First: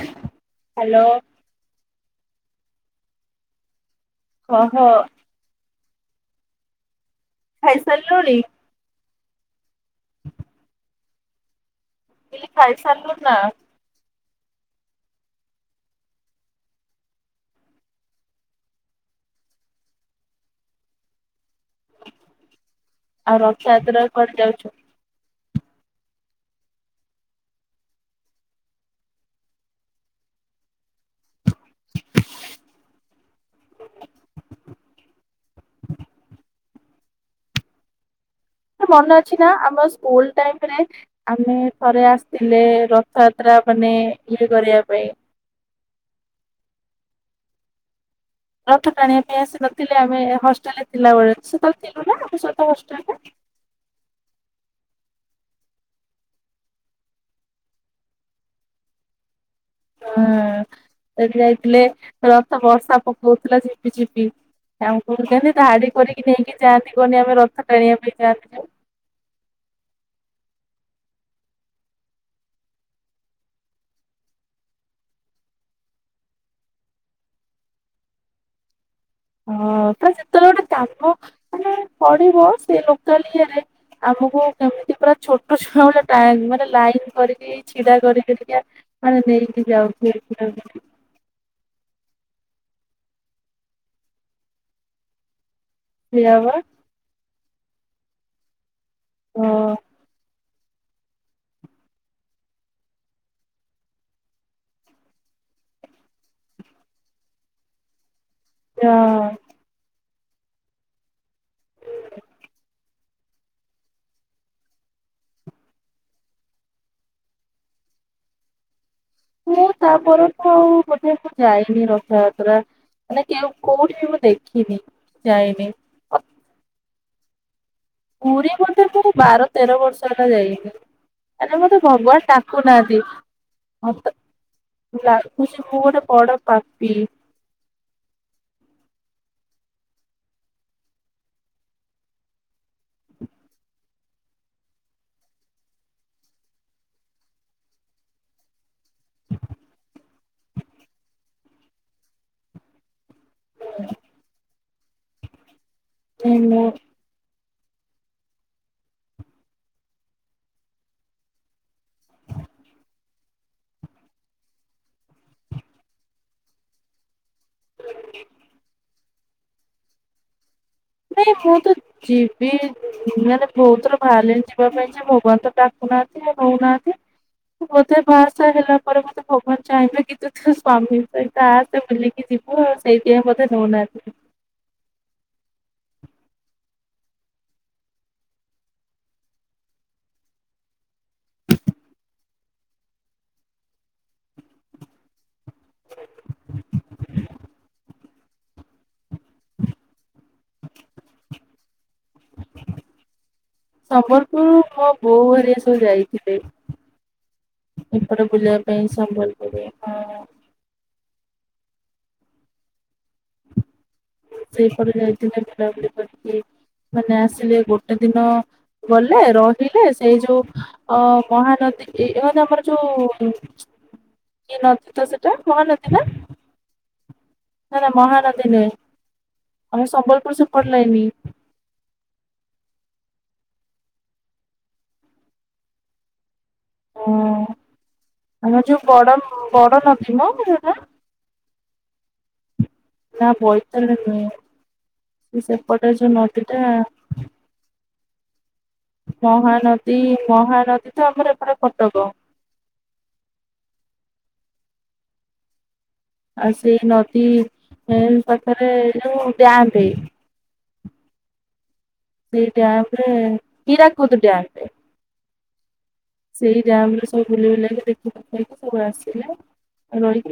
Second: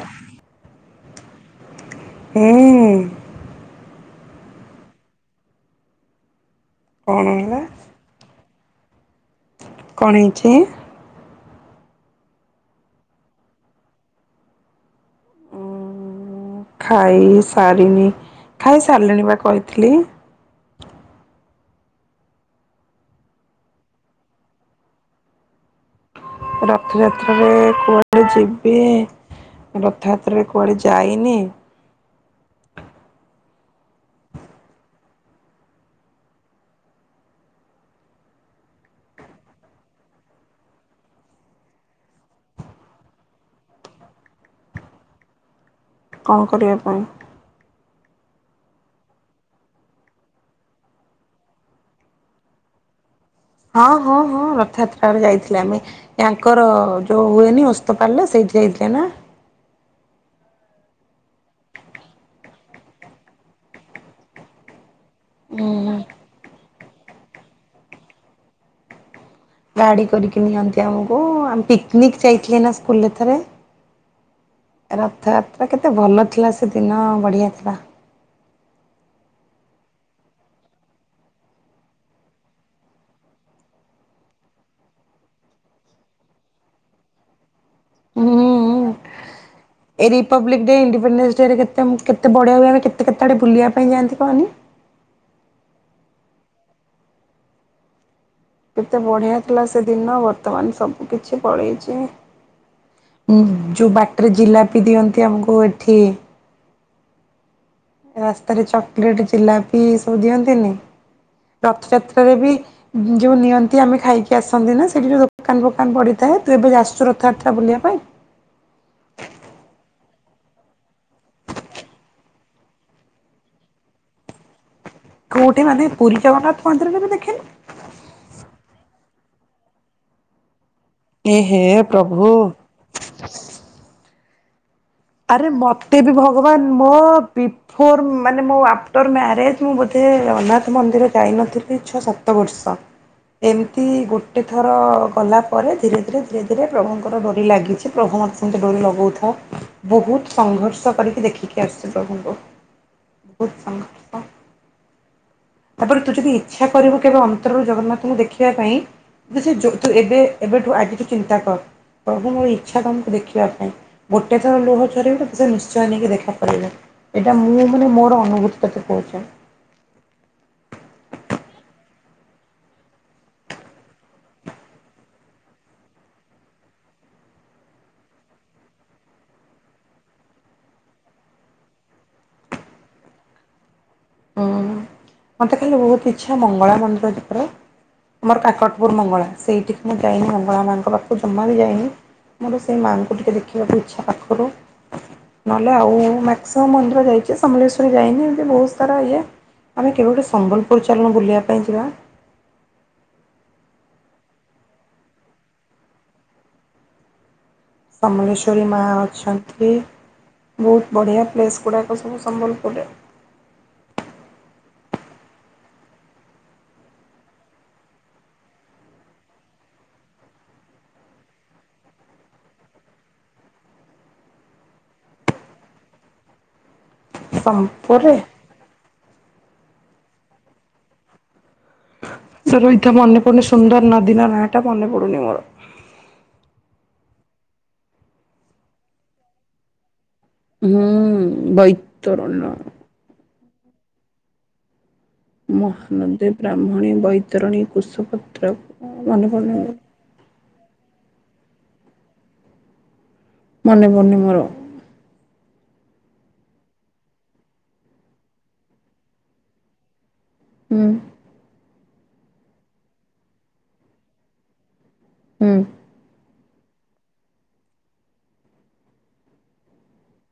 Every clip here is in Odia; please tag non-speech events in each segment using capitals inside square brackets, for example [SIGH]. ହ୍ୟାଲୋ ହଁ ଓହୋ କଣ? ହାଲୋରି। କଣ ହେଇଚି? ଖାଇ ସାରିଲୁ ନା? ଖାଇ ସାରିନି ଖାଇ ସାରିଲିଣି ବା କହିଥିଲି। ଆଉ ରଥଯାତ୍ରା କୁ କୁଆଡେ ଯାଉଚୁ? ରଥଯାତ୍ରାରେ କୁଆଡ଼େ ଯିବି? ରଥଯାତ୍ରାରେ କୁଆଡ଼େ ଯାଇନି। ମନେ ଅଛି ନା ଆମ ସ୍କୁଲ ଟାଇମରେ- - ଆମେ ଥରେ ଆସିଥିଲେ ରଥଯାତ୍ରା ମାନେ ଇଏ କରିବା ପାଇଁ। କଣ କରିଆ ପାଇଁ? ରଥ ଟାଣିବା ପାଇଁ ଆସି ନଥିଲେ ଆମେ ହଷ୍ଟେଲ ରେ ଥିଲାବେଳେ। ସେ ତାହେଳେ ଥିଲୁ ନା ଆମ ସହିତ ହଷ୍ଟେଲ ରେ। ହଁ ହଁ ହଁ ରଥଯାତ୍ରାରେ ଯାଇଥିଲେ ଆମେ। ୟାଙ୍କର ଯୋଉ ହୁଏନି ଓସ୍ତପାଲେ ସେଇଠି ଯାଇଥିଲେ ନା? ହଁ ସେଠି ଯାଇଥିଲେ ରଥ ବର୍ଷା ପକଉଥିଲା ଝିପିଝିପି। ଆଉ କହୁନ୍ତି ଧାଡ଼ି ଉଁ କରିକି ନେଇକି ଯାଆନ୍ତି କହୁହନି ଆମେ ରଥ ଟାଣିବା ପାଇଁ ଯାଆନ୍ତି ଯୋଉ। ଗାଡି କରିକି ନିଅନ୍ତି ଆମକୁ ଆମେ ପିକ୍‌ନିକ୍ ଯାଇଥିଲେ ନା ସ୍କୁଲରେଥରେ। ରଥଯାତ୍ରା କେତେ ଭଲ ଥିଲା ସେ ଦିନ ବଢ଼ିଆ ଥିଲା। ହଁ ତ ଯେତେବେଳେ ଗୋଟେ କାମ ମାନେ ପଡିବ ସେ ଲୋକାଲ ଇଏରେ ଆମକୁ କେମିତି ପୁରା ଛୋଟ ଛୁଆ ଭଳିଆ ମାନେ ଲାଇନ କରିକି - - ଛିଡା କରିକି ହୁଁ ଏମିତିଆ ନେଇକି ଯାଉ। ଏ ରିପବ୍ଲିକ ଡେ ଇଡିପେଣ୍ଡେନ୍ସ ଡରେ କେତ କେତ ବଢଆ ହ କେତ କେତେ ଆଡେ ବୁଲିବା ପାଇଁ ଯାନ୍ତି କହନି। ହେୟା ବା। କେତେ ବଢ଼ିଆ ଥିଲା ହଁ ସେଦିନ ବର୍ତ୍ତମାନ ସବୁ କିିଛି ପଳେଇଚି। ଯୋଉ ବାଟରେ ଜିଲାପି ଦିଅନ୍ତି ଆମକୁ ଏଠି- - ରାସ୍ତାରେ ଯା ଚକୋଲେଟ ଜିଲାପି ଏ ସବୁ ଦିଅନ୍ତିନି ରଥଯାତ୍ରାରେରେ ବି ଯେଉଁ ନିଅନ୍ତି ଆମେ ଖାଇକି ଆସନ୍ତି ନା ସେଇଠି ଯେଉଁ ଦୋକାନ ଫୋକାନ ପଡ଼ିଥାଏ। ତୁ ଏବେ ଆସୁଚୁ ରଥଯାତ୍ରା ବୁଲିବା ପାଇଁ। ମୁଁ ତାପରଠୁ ଆଉ ବୋଧେକୁ ଯାଇନି ରଥଯାତ୍ରା। ମାନେ କେ କୋଉଠି ମୁଁ ଦେଖିନି। କୋଉଠି ଯାଇନି। ମାନେ ଅ, ପୁରୀ ଜଗନ୍ନାଥ ମନ୍ଦିରରେ ବି ଦେଖେନି। ପୁରୀ ଗୋଟେ ପ ବାର ତେର ବର୍ଷ ହେଲା ଯାଇନି। ଏ ଆରେ ହେ ମତେ ଭଗବାନ ପ୍ରଭୁ ଡାକୁ ନାହାନ୍ତି। ମତ- - ଆରେ ମୋତେ ବି ଭଗବାନ ମୋ ପାପି - - ବିଫୋର୍ ମାନେ ମୋ ଆଫ୍ଟର୍ ମ୍ୟାରେଜ୍ ମୁଁ ବୋଧେ ଜଗନ୍ନାଥ ମନ୍ଦିର ଯାଇନଥିଲି। ଛଅ ସାତ ତ ବର୍ଷ ଏ ରାତି ଗୋଟେ ଥର ଗଲା ପରେ ଧୀରେ ଧୀରେ ଧୀରେ ଧୀରେ ପ୍ରଭୁଙ୍କର ଡରି ଲାଗିଛି। ସେ ପ୍ରଭୁ ମତେ ସେମିତି ଡୋରି ଲଗଉଥାଉ। ବୋହୁତ୍ ସଂଘର୍ଷ କରିକି ଦେଖିକି ଆସିଛି ପ୍ରଭୁଙ୍କୁ ବହୁତ୍ ଭଲ। ତାପରେ ତୁ ଯଦି ଇଚ୍ଛା ମୁଁ କରିବୁ କେବେ ଅନ୍ତରରୁ ଜଗନ୍ନାଥଙ୍କୁ ଦେଖିବା ପାଇଁ ସେ ତୁ ଏବେ ଏବେଠୁ ଆଜି ତୁ ଚିନ୍ତା କର ପ୍ରଭୁ ମୋର ଇଛା ତମକୁ ଦେଖିବା ପାଇଁ। ଗୋଟେ ଥର ଲୁହ ଝରାଇବୁ ତ ସେ ନିଶ୍ଚୟ ନେଇକି ଦେଖା କରାଇବେ। ଏଇଟା ମୁଁ ମାନେ ମୋର ଅନୁଭୂତ ତତେ କହୁଚି। ନାଇଁ ମୁଁ ତ ଯିବି ମାନେ ବୋହୁତ୍ ଥର ବାହାରିଲିଣି ଯିବା ପାଇଁ ଯେ ଭଗବାନ ତ ଡାକୁନାହାନ୍ତି ନଉନାହାନ୍ତି। ବୋଧେ ବାହା ସାହା ହେଲା ପରେ ମତେ ଭଗବାନ ଚାହିଁବେ [UNINTELLIGIBLE] ତା ସେ ବୁଲିକି ଯିବୁ ଆଉ ସେଇଥିପାଇଁ ବୋଧେ ନଉନାହାନ୍ତି। ହୁଁ ମୋତେ ଖାଲି ବୋହୁତ୍ ଇଚ୍ଛା ମଙ୍ଗଳା ମନ୍ଦିର [UNINTELLIGIBLE] ମୋର କାକଟପୁର୍ ମଙ୍ଗଳା ସେଇଠିକି ମୁଁ ଯାଇନି ମଙ୍ଗଳା ମାଙ୍କ ପାଖକୁ ଜମା ବି ଯାଇନି। ମୋର ସେଇ ମାଆଙ୍କୁ ଟିକେ ଦେଖିବାକୁ ଇଚ୍ଛା ପାଖରୁ। ନହେଲେ ଆଉ ମା୍କ୍ସିମମ୍ ମନ୍ଦିର ଯାଇଛି। ସମଲେଶ୍ଵରୀ ଯାଇନି ଏମିତି ବୋହୁତ୍ ତର ଇଏ। ଆମେ କେବେ ଗୋଟେ ସମ୍ବଲପୁର ଚାଲୁନ ବୁଲିବା ପାଇଁ ଯିବା? ସମ୍ବଲପୁର ମୋ ବୋଉ ହାରିକା ସବୁ ଯାଇଥିଲେ। ଏପଟ ବୁଲିବା ସମଲେଶ୍ୱରୀ ପାଇଁ ସମ୍ବଲପୁର, ହଁ। ବୋହୁତ୍ ବଢ଼ିଆ ପ୍ଲେସ୍ ଗୁଡ଼ାକ ସବୁ ସମ୍ବଲପୁରରେ। ସେଇପଟ ଯାଇଥିଲେ ବୁଲାବୁଲି କରିକି ମାନେ ଆସିଲେ ଗୋଟେ ଦିନ ଗଲେ ରହିଲେ ସେଇ ଯୋଉ ଅ ମହାନଦୀ ଏ ମାନ ଆମର ଯୋଉ କିଏ ନଦୀ ତ ସେଟା ମହାନଦୀ ନା? ନା ନା ସମ୍ବଲପୁରରେ ମହାନଦୀ ନୁହେଁ। ଆମେ ସମ୍ବଲପୁର ସେ ପଟ ଲାଇନ୍। [UNINTELLIGIBLE] ତ ମନେ ପଡୁନି ସୁନ୍ଦର ନଦୀର ନାଁ ଟା ମନେ ପଡୁନି ମୋର। ଓ ଆମ ଯୋଉ ବଡ ବଡ ନଥିବ ହୁଁ ବୈତରଣ। ନା ବୈତରଣୀ ନୁହେଁ। ସେପଟେ ଯୋଉ ନଦୀ ଟା ବିତରଣୀ କୁଷ ପତ୍ର ମହାନଦୀ ମହାନଦୀ ତ ଆମର ଏପଟ କଟକ। ମନେ ମନେ ମୋର ଆଉ ସେଇ ନଦୀ ପାଖରେ ଯୋଉ ଡ୍ୟାମ୍ ହୁଁ। ସେଇ ଡ୍ୟାମ୍ ରେ ହୀରା କୁଦ ଡ୍ୟାମ୍। ହୁଁ। ସେଇ ଡ୍ୟାମ୍ ରେ ସବୁ ବୁଲି ବୁଲାକି ଦେଖି ଦୁଖାକି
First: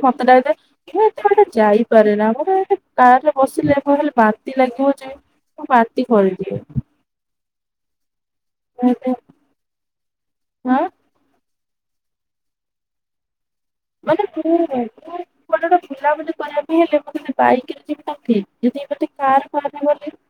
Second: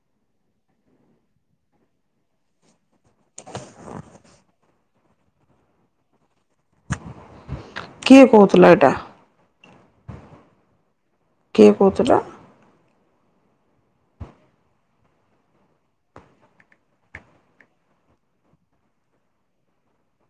[UNINTELLIGIBLE] କି ଏତେ ଗୋଟେ ଯାଇପାରେନା ଆମର ଏ କାର ରେ ବସିଲେ କ ହେଲେ ବାନ୍ତି ଲାଗିବ ଯେ ମୁଁ ବାନ୍ତି କରି ଦିଏ। କିଏ କହୁଥିଲା ଏଇଟା? ମାନେ ହଁ କିଏ କହୁଥିଲା? ମାନେ [UNINTELLIGIBLE] କୁଆଡେ ଗୋଟେ ବୁଲି କରିବା ପାଇଁ ହେଲେ ବାଇକ୍ ରେ ଯିବୁ ଠିକ୍। [UNINTELLIGIBLE]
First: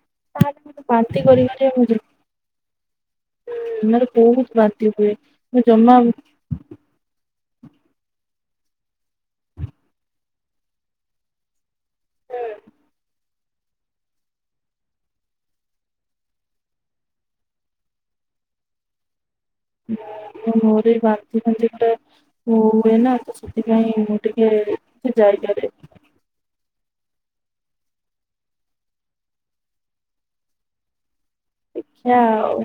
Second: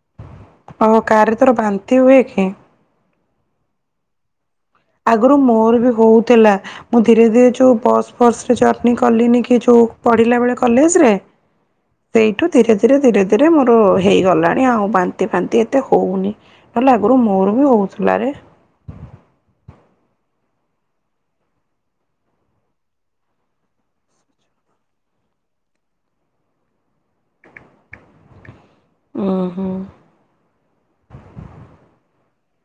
ଆଉ କାରରେ ତୋର ବାନ୍ତି ହୁଏ କି [UNINTELLIGIBLE] ଆଗରୁ ମୁଁ ମୋର ବି ଜମା ମୋ ହଉଥିଲା। ମୁଁ ଧୀରେ ଧୀରେ ଯଉ ବସ୍ ଫସ ରେ ଜର୍ଣ୍ଣିି କଲିନି କି ଯଉ ପଢ଼ିଲା ବେଳେ କଲେଜରେ ସେଇଠୁ ଧୀରେ ଧୀରେ ଧୀରେ ଧୀରେ ମୋର ହେଇଗଲାଣି ଆଉ ବାନ୍ତି ଫାନ୍ତି ଏତେ ହଉନି। ହେଲେ ଆଗରୁ ମୋର ବି ହଉଥିଲା ରେ। ମୋର ଏଇ ବାନ୍ତି ଫାନ୍ତି ଟା ହ ହୁଏନା ତ ସେଥିପାଇଁ ମୁଁ ଟିକେ କି ଯାଇପାରେ। ଉଁ ହୁଁ। ଦେଖିବା ଆଉ।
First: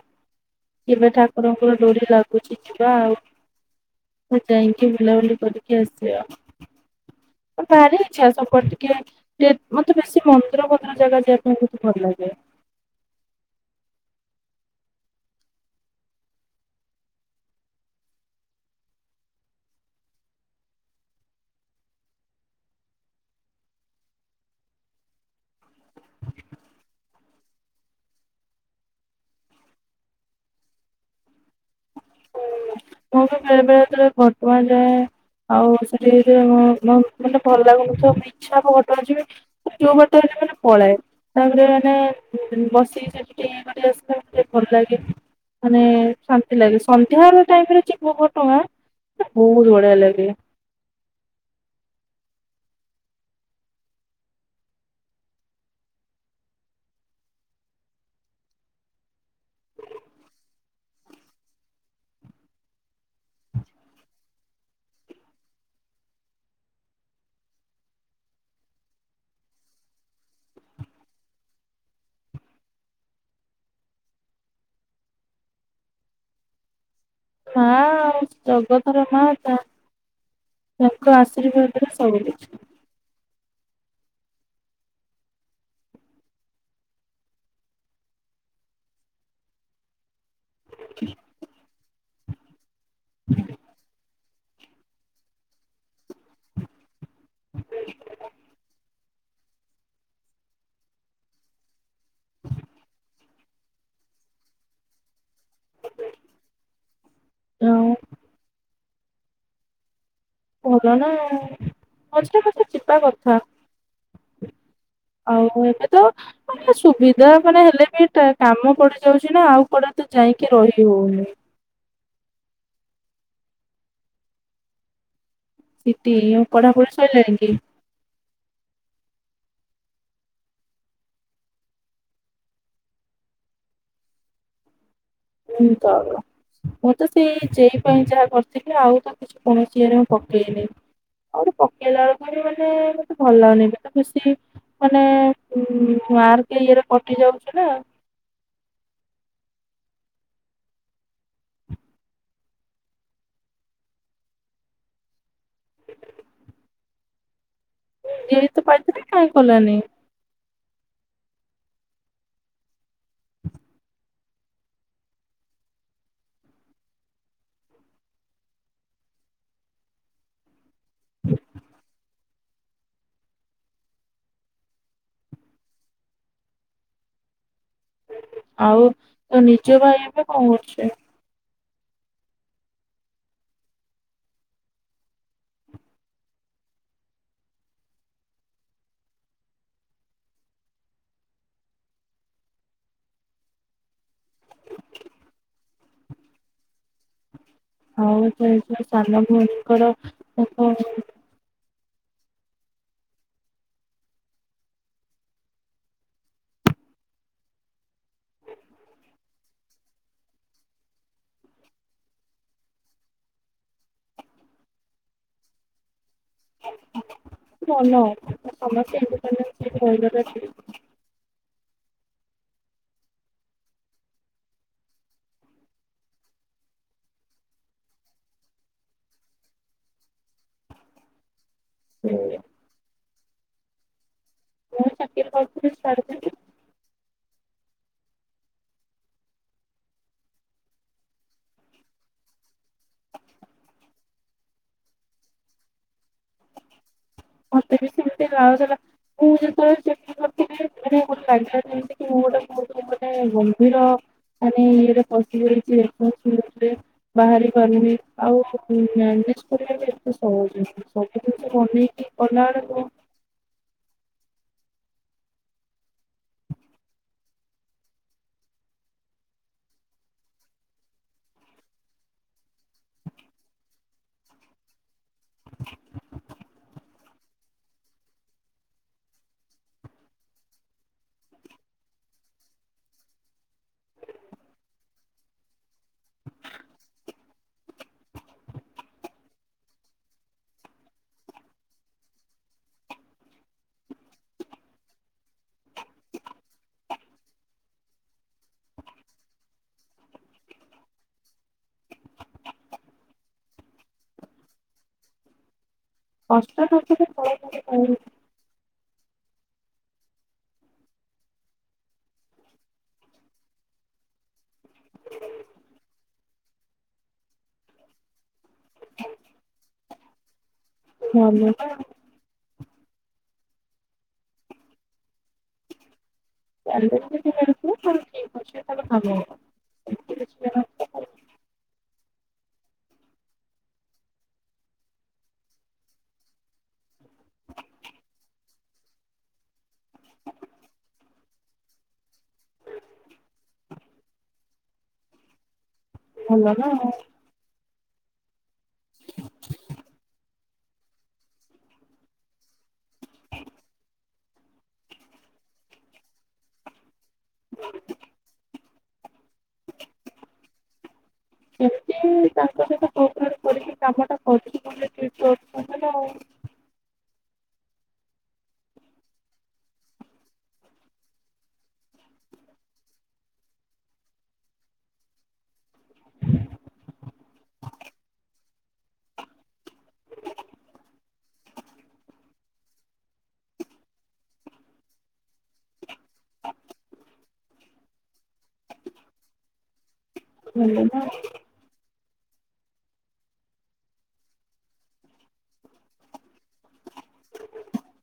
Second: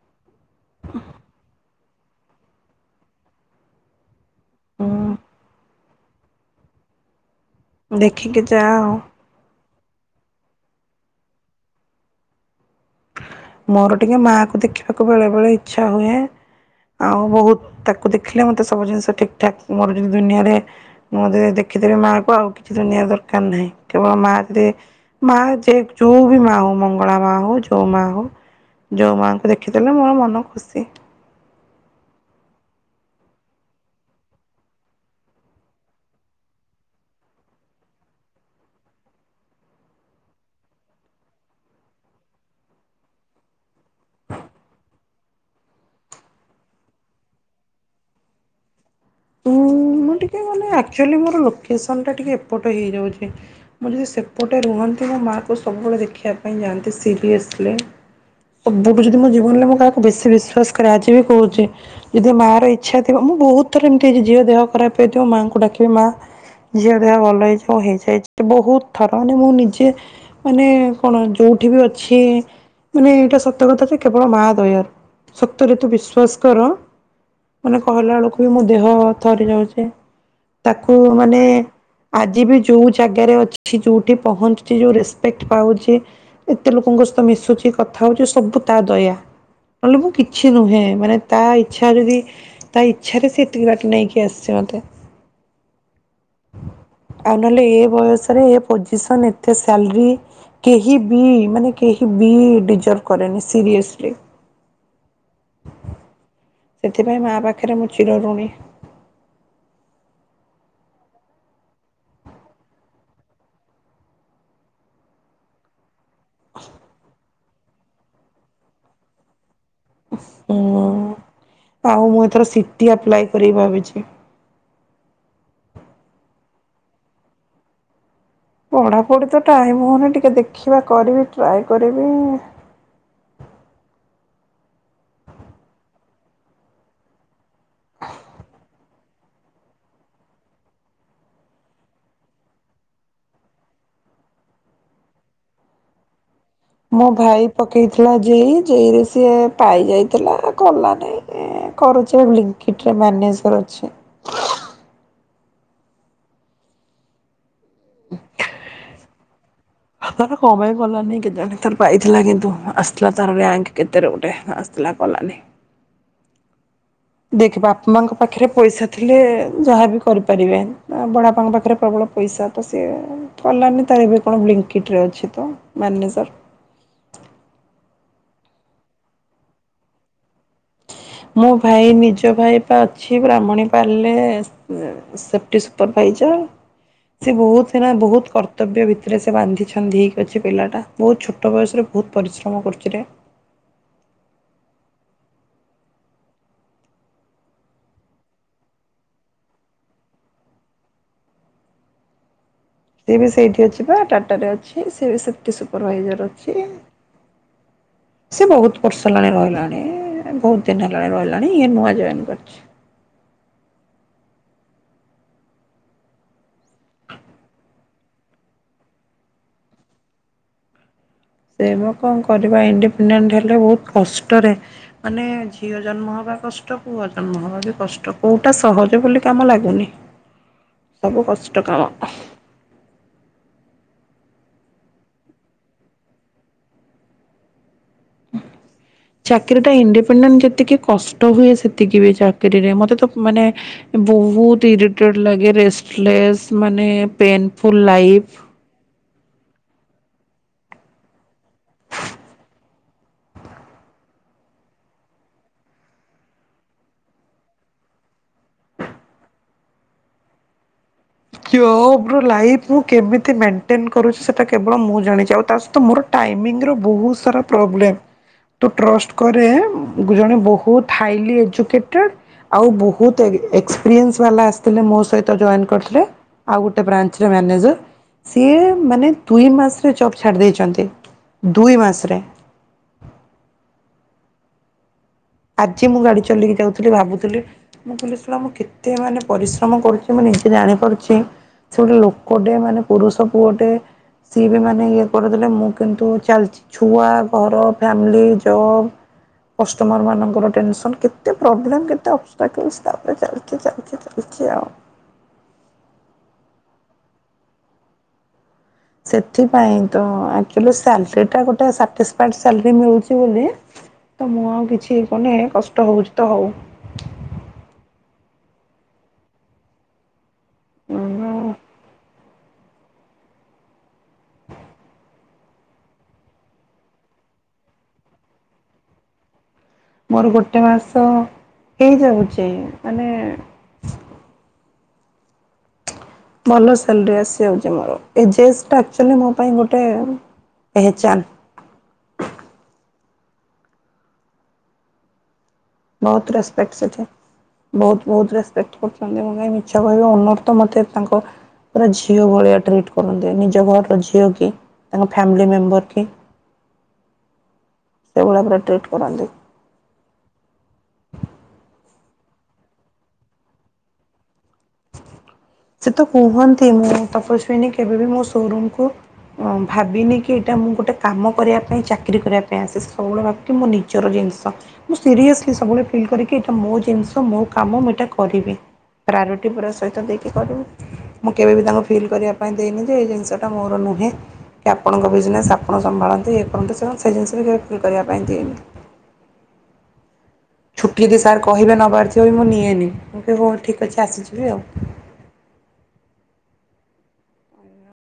କେବେ ଠାକୁରଙ୍କର ଡୋରି ଲାଗୁଛି ଯିବା ଆଉ। ଯାଇକି ହୁଁ ବୁଲାବୁଲି କରି [UNINTELLIGIBLE] ଆସିବା। ଭାରି ଇଛା ଦେଖିକି ଯା ସବକର ଆଉ ଟିକେ ଯେ ମତେ ବେଶୀ ମନ୍ଦିର ଭନ୍ଦୀର ଜାଗା ଯିବା ପାଇଁ ବହୁତ ଭଲ ଲାଗେ। ମୋର ଟିକେ ମା କୁ ଦେଖିବାକୁ ବେଳେ ବେଳେ ଇଚ୍ଛା ହୁଏ। ଆଉ ବହୁତ ତାକୁ ଦେଖିଲେ ମୋତେ ସବୁ ଜିନିଷ ଠିକ ଠାକ୍ ମୋର ଯଦି ଦୁନିଆରେ ମୁଁ ଯଦି ଦେଖିଦେବି ମାଆ କୁ ଆଉ କିଛି ଦୁନଆ ଦରକାର ନାହିଁ। କେବଳ ମାଆ ଯଦି ମା ଯେ ଯୋଉ ବି ମା ହଉ ମଙ୍ଗଳା ମା ହଉ, ଯୋଉ ମା ହଉ ଯୋଉ ମା ଙ୍କୁ ଦେଖିଦେଲେ ମୋର ମନ ଖୁସି। ମୁଁ ତ ବେଳେ ବେଳେ ଥରେ [UNINTELLIGIBLE] ଯାଏ। ଆଉ ସେଠି ଯଦି [UNINTELLIGIBLE] ଉଁ ମାନେ ଭଲ [UNINTELLIGIBLE] ଇଚ୍ଛା ହବ ତ ଯିବି। [UNINTELLIGIBLE] ବାଟ ହେଲେ ନହେଲେ ପଳାଏ। ତାପରେ ମାନେ ବସିକି ସେଠିକେ [UNINTELLIGIBLE] ଭଲ ଲାଗେ। ମାନେ ଶାନ୍ତି ଲାଗେ। ସଂନ୍ଧ୍ୟା ବେଳ ଟାଇରେ ରେ ଯିବ ମ ଟଙ୍କା ମୁଁ ଟିକେ ମାନେ ଆକ୍ଚୁଆଲି ମୋର ଲୋକେସନ୍ ଟା ଟିକେ ଏପଟ ହେଇଯାଉଛି। ମୁଁ ଯଦି ସେପଟେ ରୁହନ୍ତି ମୋ ମାଆକୁ ସବୁବେଳେ ଦେଖିବା ପାଇଁ ଯାଆନ୍ତି ସିରିଏସଲି। ସବୁଠୁ ଯଦି ମୋ ଜୀବନରେ ମୁଁ କାହାକୁ ବେଶୀ ବିଶ୍ୱାସ କରେ ଆଜିି ବି କହୁଛି ଯଦି ମାଆ ର ଇଚ୍ଛା ଥିବ ମୁଁ ବହୁତ ଥର ଏମିତି ହେଛି ଝିଅ ଦେହ ଖରାପ ହେଇଥିବ ମାଆଙ୍କୁ ଡାକିବି ମା ଝିଅ ଦେହ ଭଲ ହେଇଯିବ ହେଇଯାଇଛି ବହୁତ ଥର ମାନେ ମୁଁ ନିଜେ ମାନେ କଣ ଯୋଉଠି ବି ଅଛି ମାନେ ଏଇଟା ସତକଥା ଯେ କେବଳ ମା ଦୟା ସତରେ ତୁ ବିଶ୍ୱାସ କର, ମା ମାନେ କହିଲା ଆଉ ବେଳକୁ ମୋ ଦେହ ଜଗତର ମା ଥରି ତା ଯାଉଛି। ତାକୁ ତାଙ୍କ ମାନେ ଆଶୀର୍ବାଦରେ ସବୁ ଆଜି କିଛି ବି ଯୋଉ ଜାଗାରେ ଅଛି, ଯୋଉଠି ପହଞ୍ଚୁଛି, ଯୋଉ ରେସପେକ୍ଟ ପାଉଛି ଏତେ ଲୋକଙ୍କ ସହିତ ମିଶୁଛି, କଥା ହଉଛି, ସବୁ ତା ଦୟା। ନହେଲେ ମୁଁ କିଛି ଛି ନୁହେଁ ମାନେ ତା ଇଚ୍ଛାରେ ବି ତା ଇଚ୍ଛା ରେ ସେ ଏତିକି ବାଟ ନେଇକି ଆସିଛି ମୋତେ। ଆଉ ନହେଲେ ଏ ବୟସରେ ଏ ପୋଜିସନ, ଏତେ ସାଲରୀ କେହି ବି ମାନେ କେହି ବି ଡିଜାର୍ଭ କରେନି ସିରିଆସଲି। ସେଥିପାଇଁ ମା ପାଖରେ ମୁଁ ଆଉ ଚିରଋଣୀ। ଭଲ ନା ଆଉ। ମଝିରେ ମଝିରେ ଯିବା କଥା। ଆଉ ମୁଁ ଏବେ ତ ମାନେ ସୁବିଧା ମାନେ ହେଲେ ବି ତ କାମ ପଡିଯାଉଛି ନା ଆଉ କୁଡା ତ ଯାଇକି ହୁଁ ରହି ହଉନି। ଆଉ ମୁଁ ଏଥର ସିଟି ଆପ୍ଲାଏ କରିବି ଭାବିଛି। ସିଟି, ଆଉ ପଢାପଢି ସଇଲାଣି କି? ପଢ଼ାପଢ଼ି ତ ଟାଇମ୍ ହଉନି ଟିକେ ଦେଖିବା କରିବି ଟ୍ରାଏ କରିବି। [UNINTELLIGIBLE] ମୁଁ ତ ସେଇ ଯେଇ ପାଇଁ ଯାହା କରିଥିଲି ଆଉ ତ କିଛି କୌଣସିରେ ମୁଁ ପକେଇନି। ଆଉ ଗୋଟେ ପକେଇଲା ବେଳୁକୁ ବି ମାନେ ମତେ ଭଲ ଲାଗୁନି ମତେ ଖୁସି ମାନେ ମାର୍କ ଇଏରେ କଟି ଯାଉଚି ନା ଥିଲା ଜେଇ ଜେଇରେ ସିଏ ପାଇ ଯାଇଥିଲା କଲାନାଇ। ଏ କରୁଚି ଲିଙ୍କଟ୍ରି ରେ ମ୍ୟାନେଜର୍ ଅଛି। ଯେହେତୁ ପାଇଥିଲା କାଇଁ କଲାନି? ତାର କଁ ପାଇଁ କଲାନି କେଜାଣି ତାର ପାଇଥିଲା କିନ୍ତୁ ଆସଥିଲା ତାର ରୟାଙ୍କ କେତେରେ ଗୋଟେ ଥିଲା କଲାନି। ଦେଖିବା ବାପା ମାଙ୍କ ପାଖରେ ପଇସା ଥିଲେ ଯାହା ବି କରିପାରିବେ ନା ବଡ଼ାପାଙ୍କ ପାଖରେ ପ୍ରବଳ ପଇସା। ତ ସିଏ କଲାନି ତାର ଏବେ କଣ ବ୍ଲିଙ୍କିଟି ରେ ଅଛି ତ ମ୍ୟାନେଜର୍। ଆଉ ତୋ ନିଜ ଭାଇ ଏବେ କଣ କରୁଚି? ମୋ ଭାଇ ନିଜ ଭାଇ ପା ଅଛି ବ୍ରାହ୍ମଣୀ ପାଲ ରେ ସେଫ୍ଟି ସୁପରଭାଇଜର୍। ସେ ବହୁତିନା ବହୁତ କର୍ତ୍ତବ୍ୟ ଭିତରେ ସେ ବାନ୍ଧିଛନ୍ଦି ହେଇକି ଅଛି ପିଲାଟା। ବହୁତ ଛୋଟ ବୟସରେ ବହୁତ ପରିଶ୍ରମ କରୁଚିରେ। ଆଉ ସେ ଯୋଉ ସାନ ଭଉଣୀ ଙ୍କର ତାଙ୍କ ସିଏ ବି ସେଇଠି ଅଛି ବା ଟାଟାରେ ଅଛି ସିଏ ବି ସେପ୍ଟି ସୁପରଭାଇଜର ଅଛି। ସେ ବହୁତ ବର୍ଷ ହେଲାଣି ରହିଲାଣି ବହୁତ ଦିନ ହେଲାଣି ରହିଲାଣି ଇଏ ନୂଆ ଜଏନ୍ କରିଚି। ଭଲ ସମସ୍ତେ ଇଣ୍ଡିପେଣ୍ଡେଣ୍ଟସ୍ ହେଇକି ରହିବା ଟା ଠିକ। ସେଇ ବା କଣ କରିବା ଇଣ୍ଡିପେଣ୍ଡେଣ୍ଟ ହେଲେ ବହୁତ କଷ୍ଟରେ ମାନେ ଝିଅ ଜନ୍ମ ହବା କଷ୍ଟ ପୁଅ ଜନ୍ମ ହବା ବି କଷ୍ଟ କୋଉଟା ସହଜ ବୋଲି କାମ ଲାଗୁନି। ସବୁ କଷ୍ଟ କାମ। ହୁଁ। ମୁଁ ଚାକିରି କରୁଥିଲି ଛାଡ଼ଦେଲି। ହଁ ଚାକିରରିଟା ଇଣ୍ଡିପେଣ୍ଡେଣ୍ଟ ଯେତିକି କଷ୍ଟ ହୁଏ ସେତିକି ବି ଚାକିରିରେ ମତେ ତ ମାନେ ବହୁତ ଇରିଟେଡ ଲାଗେ ରେଷ୍ଟଲେସ୍ ମାନେ ପେନ୍ ଫୁଲ ଲାଇଫ୍। ଆଉ ସେଟା ମୁଁ ଯେତେବେଳେ ଚାକିରୀ କରିଥିଲି ମାନେ ମତେ ଲାଗିଲା ଯେମିତିକି ମୁଁ ଗୋଟେ ବହୁ ମାନେ ଗମ୍ଭୀର ମାନେ ଇଏରେ ପଶିଯାଇଚି [UNINTELLIGIBLE] ବାହାରି ପାରୁନି ଆଉ ମ୍ୟାନେଜ କରିବା ବି ଏତେ ସହଜ ସବୁ କିଛି ବନେଇକି ମୋ କଲା ଲାଇଭ କୁ ବେଳକୁ କେମିତି ମଣ୍ଟ ଟେନ୍ କରୁଚି ସେଇଟା କେବଳ ମୁଁ ଜାଣିଚି ଆଉ ତା ସହିତ ମୋର ଟାଇମିଙ୍ଗର ବହୁତ ସାରା ପ୍ରୋବ୍ଲେମ୍ ତୁ ଟ୍ରଷ୍ଟ କରେ ଜଣେ ବହୁତ ହାଇଲି ଏଜୁକେଟେଡ଼୍ ଆଉ ବହୁତ ଏଗ ଏକ୍ସପିରିଏନ୍ସ ବାଲା ଆସିଥିଲେ ମୋ ସହିତ ତ ଜଏନ୍ କର ଟେ ଆଉ ଗୋଟେ ବ୍ରାଞ୍ଚରେ ମାନେଜର୍ ସିଏ ମାନେ ଦୁଇ ମାସରେ ଜବ୍ ଛାଡ଼ି ଦେଇେଇଚନ୍ତି ଦୁଇ ମାସରେ। ଆଜି ମୁଁ ଗାଡି ଚଲେଇକି ଯାଉଥିଲି ଭାବୁଥିଲି ମୁଁ ଲାହିଲି ଶଳା ମୁଁ କେତେ ମାନେ ପରିଶ୍ରମ କରୁଚି ମୁଁ ନିଜେ ଜାଣିପାରୁଚି। ସେ ଗୋଟେ ଲୋକଟେ ମାନେ ପୁରୁଷ ପୁଅଟେ ସିଏ ବି ମାନେ ଇଏ କରିଦେଲେ ମୁଁ କିନ୍ତୁ ଚାଲିଚି। ଛୁଆ, ଘର, ଫ୍ୟାମିଲି, ଜବ କଷ୍ଟମର ମା ନଙ୍କର ଟେନସନ କେତେ ପ୍ରୋବ୍ଲେ କେତେ ଅଷ୍ଟ୍ରାଲ ତାପରେ ଚାଲିଚି ଚାଲିଚି ଚାଲିଚି ଆଉ। କଷ୍ଟ ନକଲେ ଫଳ କେମିତି ପାଇବୁ। ସେଥିପାଇଁ ତ ଏକ୍ଟୁଆଲୀ ସାଲେରୀଟା ଗୋଟେ ସାଟିସ୍ଫାଇଡ ସାଲେରୀ ମିଳୁଚି ବୋଲି ତ ମୁଁ ଆଉ କିଛି କରୁନି କଷ୍ଟ ହେଉଚି ତ ଉ। [INAUDIBLE] ହଉ। [INAUDIBLE] [INAUDIBLE] ସେମିତି ମୋର କିଛି ଗୋଟେ ମିଳୁନଥିବ ମାସ ତାହେଲେ ହେଇଯାଉଚି ମାନେ ଭଲ ସାଲେରୀ ଆସି ଯାଉଚି ମୋର ଏ ଜେସ୍ ଟା ଏକ୍ଟୁଆଲୀ ମୋ ପାଇଁ ଗୋଟେ ପେହେଚାନ। ବହୁତ ଭଲ ନା ରେସପେକ୍ଟ ଆଉ। ସେଠି। ବହୁତ ବହୁତ ରେସପେକ୍ଟ କରୁଚନ୍ତି ମୁଁ କାହିଁ ମିଛ କହିବି ଓନର୍ ତ ମୋତେ ତାଙ୍କ ପୁରା ଝିଅ ଭଳିଆ ଟ୍ରିଟ୍ କରନ୍ତି। ନିଜ ଘରର ଝିଅ କି, ତାଙ୍କ ଫ୍ୟାମିଲି ମେମ୍ବର କି ସେଇଭଳିଆ ପୁରା ଟ୍ରିଟ୍ କରନ୍ତି। ଏମିତି ତାଙ୍କ ସହିତ କୋପରେଟ୍ କରିକି କାମଟା କରିଛି ବୋଲି ଠିକ୍ କରୁଛନ୍ତି ସେ ନା ତ ଆଉ କୁହନ୍ତି, ମୁଁ ତପସ୍ୱିନୀ କେବେ ବି ମୋ ସୋରୁମକୁୁ ଭାବିନି କି ଏଇଟା ମୁଁ ଗୋଟେ କାମ କରିବା ପାଇଁ ଚାକିରୀ କରିବା ପାଇଁ ଆସିଚି। ସବୁବେଳେ ଭା ମୋ ନିଜର ଜିନିଷ। ମୁଁ ସିରିୟସଲି ସବୁବେଳେ ଫିଲ୍ କରେକି ଏଇଟା ମୋ ଜିନିଷ, ମୋ କାମ, ମୁଁ ଏଇଟା କରିବି। ପ୍ରାୟୋରିଟି ପୁରା ସହିତ ଦେ ଖି କରିବି। ମୁଁ କେବେ ବିି ତାଙ୍କୁ ଫିଲ୍ କରିବା ପାଇଁ ଦେଇନି ଯେ ଏ ଜିନିଷଟା ମୋର ନୁହେଁ କି ଆପଣଙ୍କ ବିଜନେସ୍, ଆପଣ ସମ୍ଭାଳନ୍ତୁ, ଇଏ କରନ୍ତୁ, ସିଏ କରନ୍ତୁ, ସେଇ ଜିନିଷ ବି କେବେ ଫିଲ କରିବା ପାଇଁ ଦିଏନି। ଭଲ ନା। ଛୁଟି ଯଦି ସାର୍ କହିବେ ନବାର ଥିବ ବି ମୁଁ ନିଏନି। ମୁଁ କହିବି ହଉ ଠିକ୍ ଅଛି ଆସିଯିବି ଆଉ।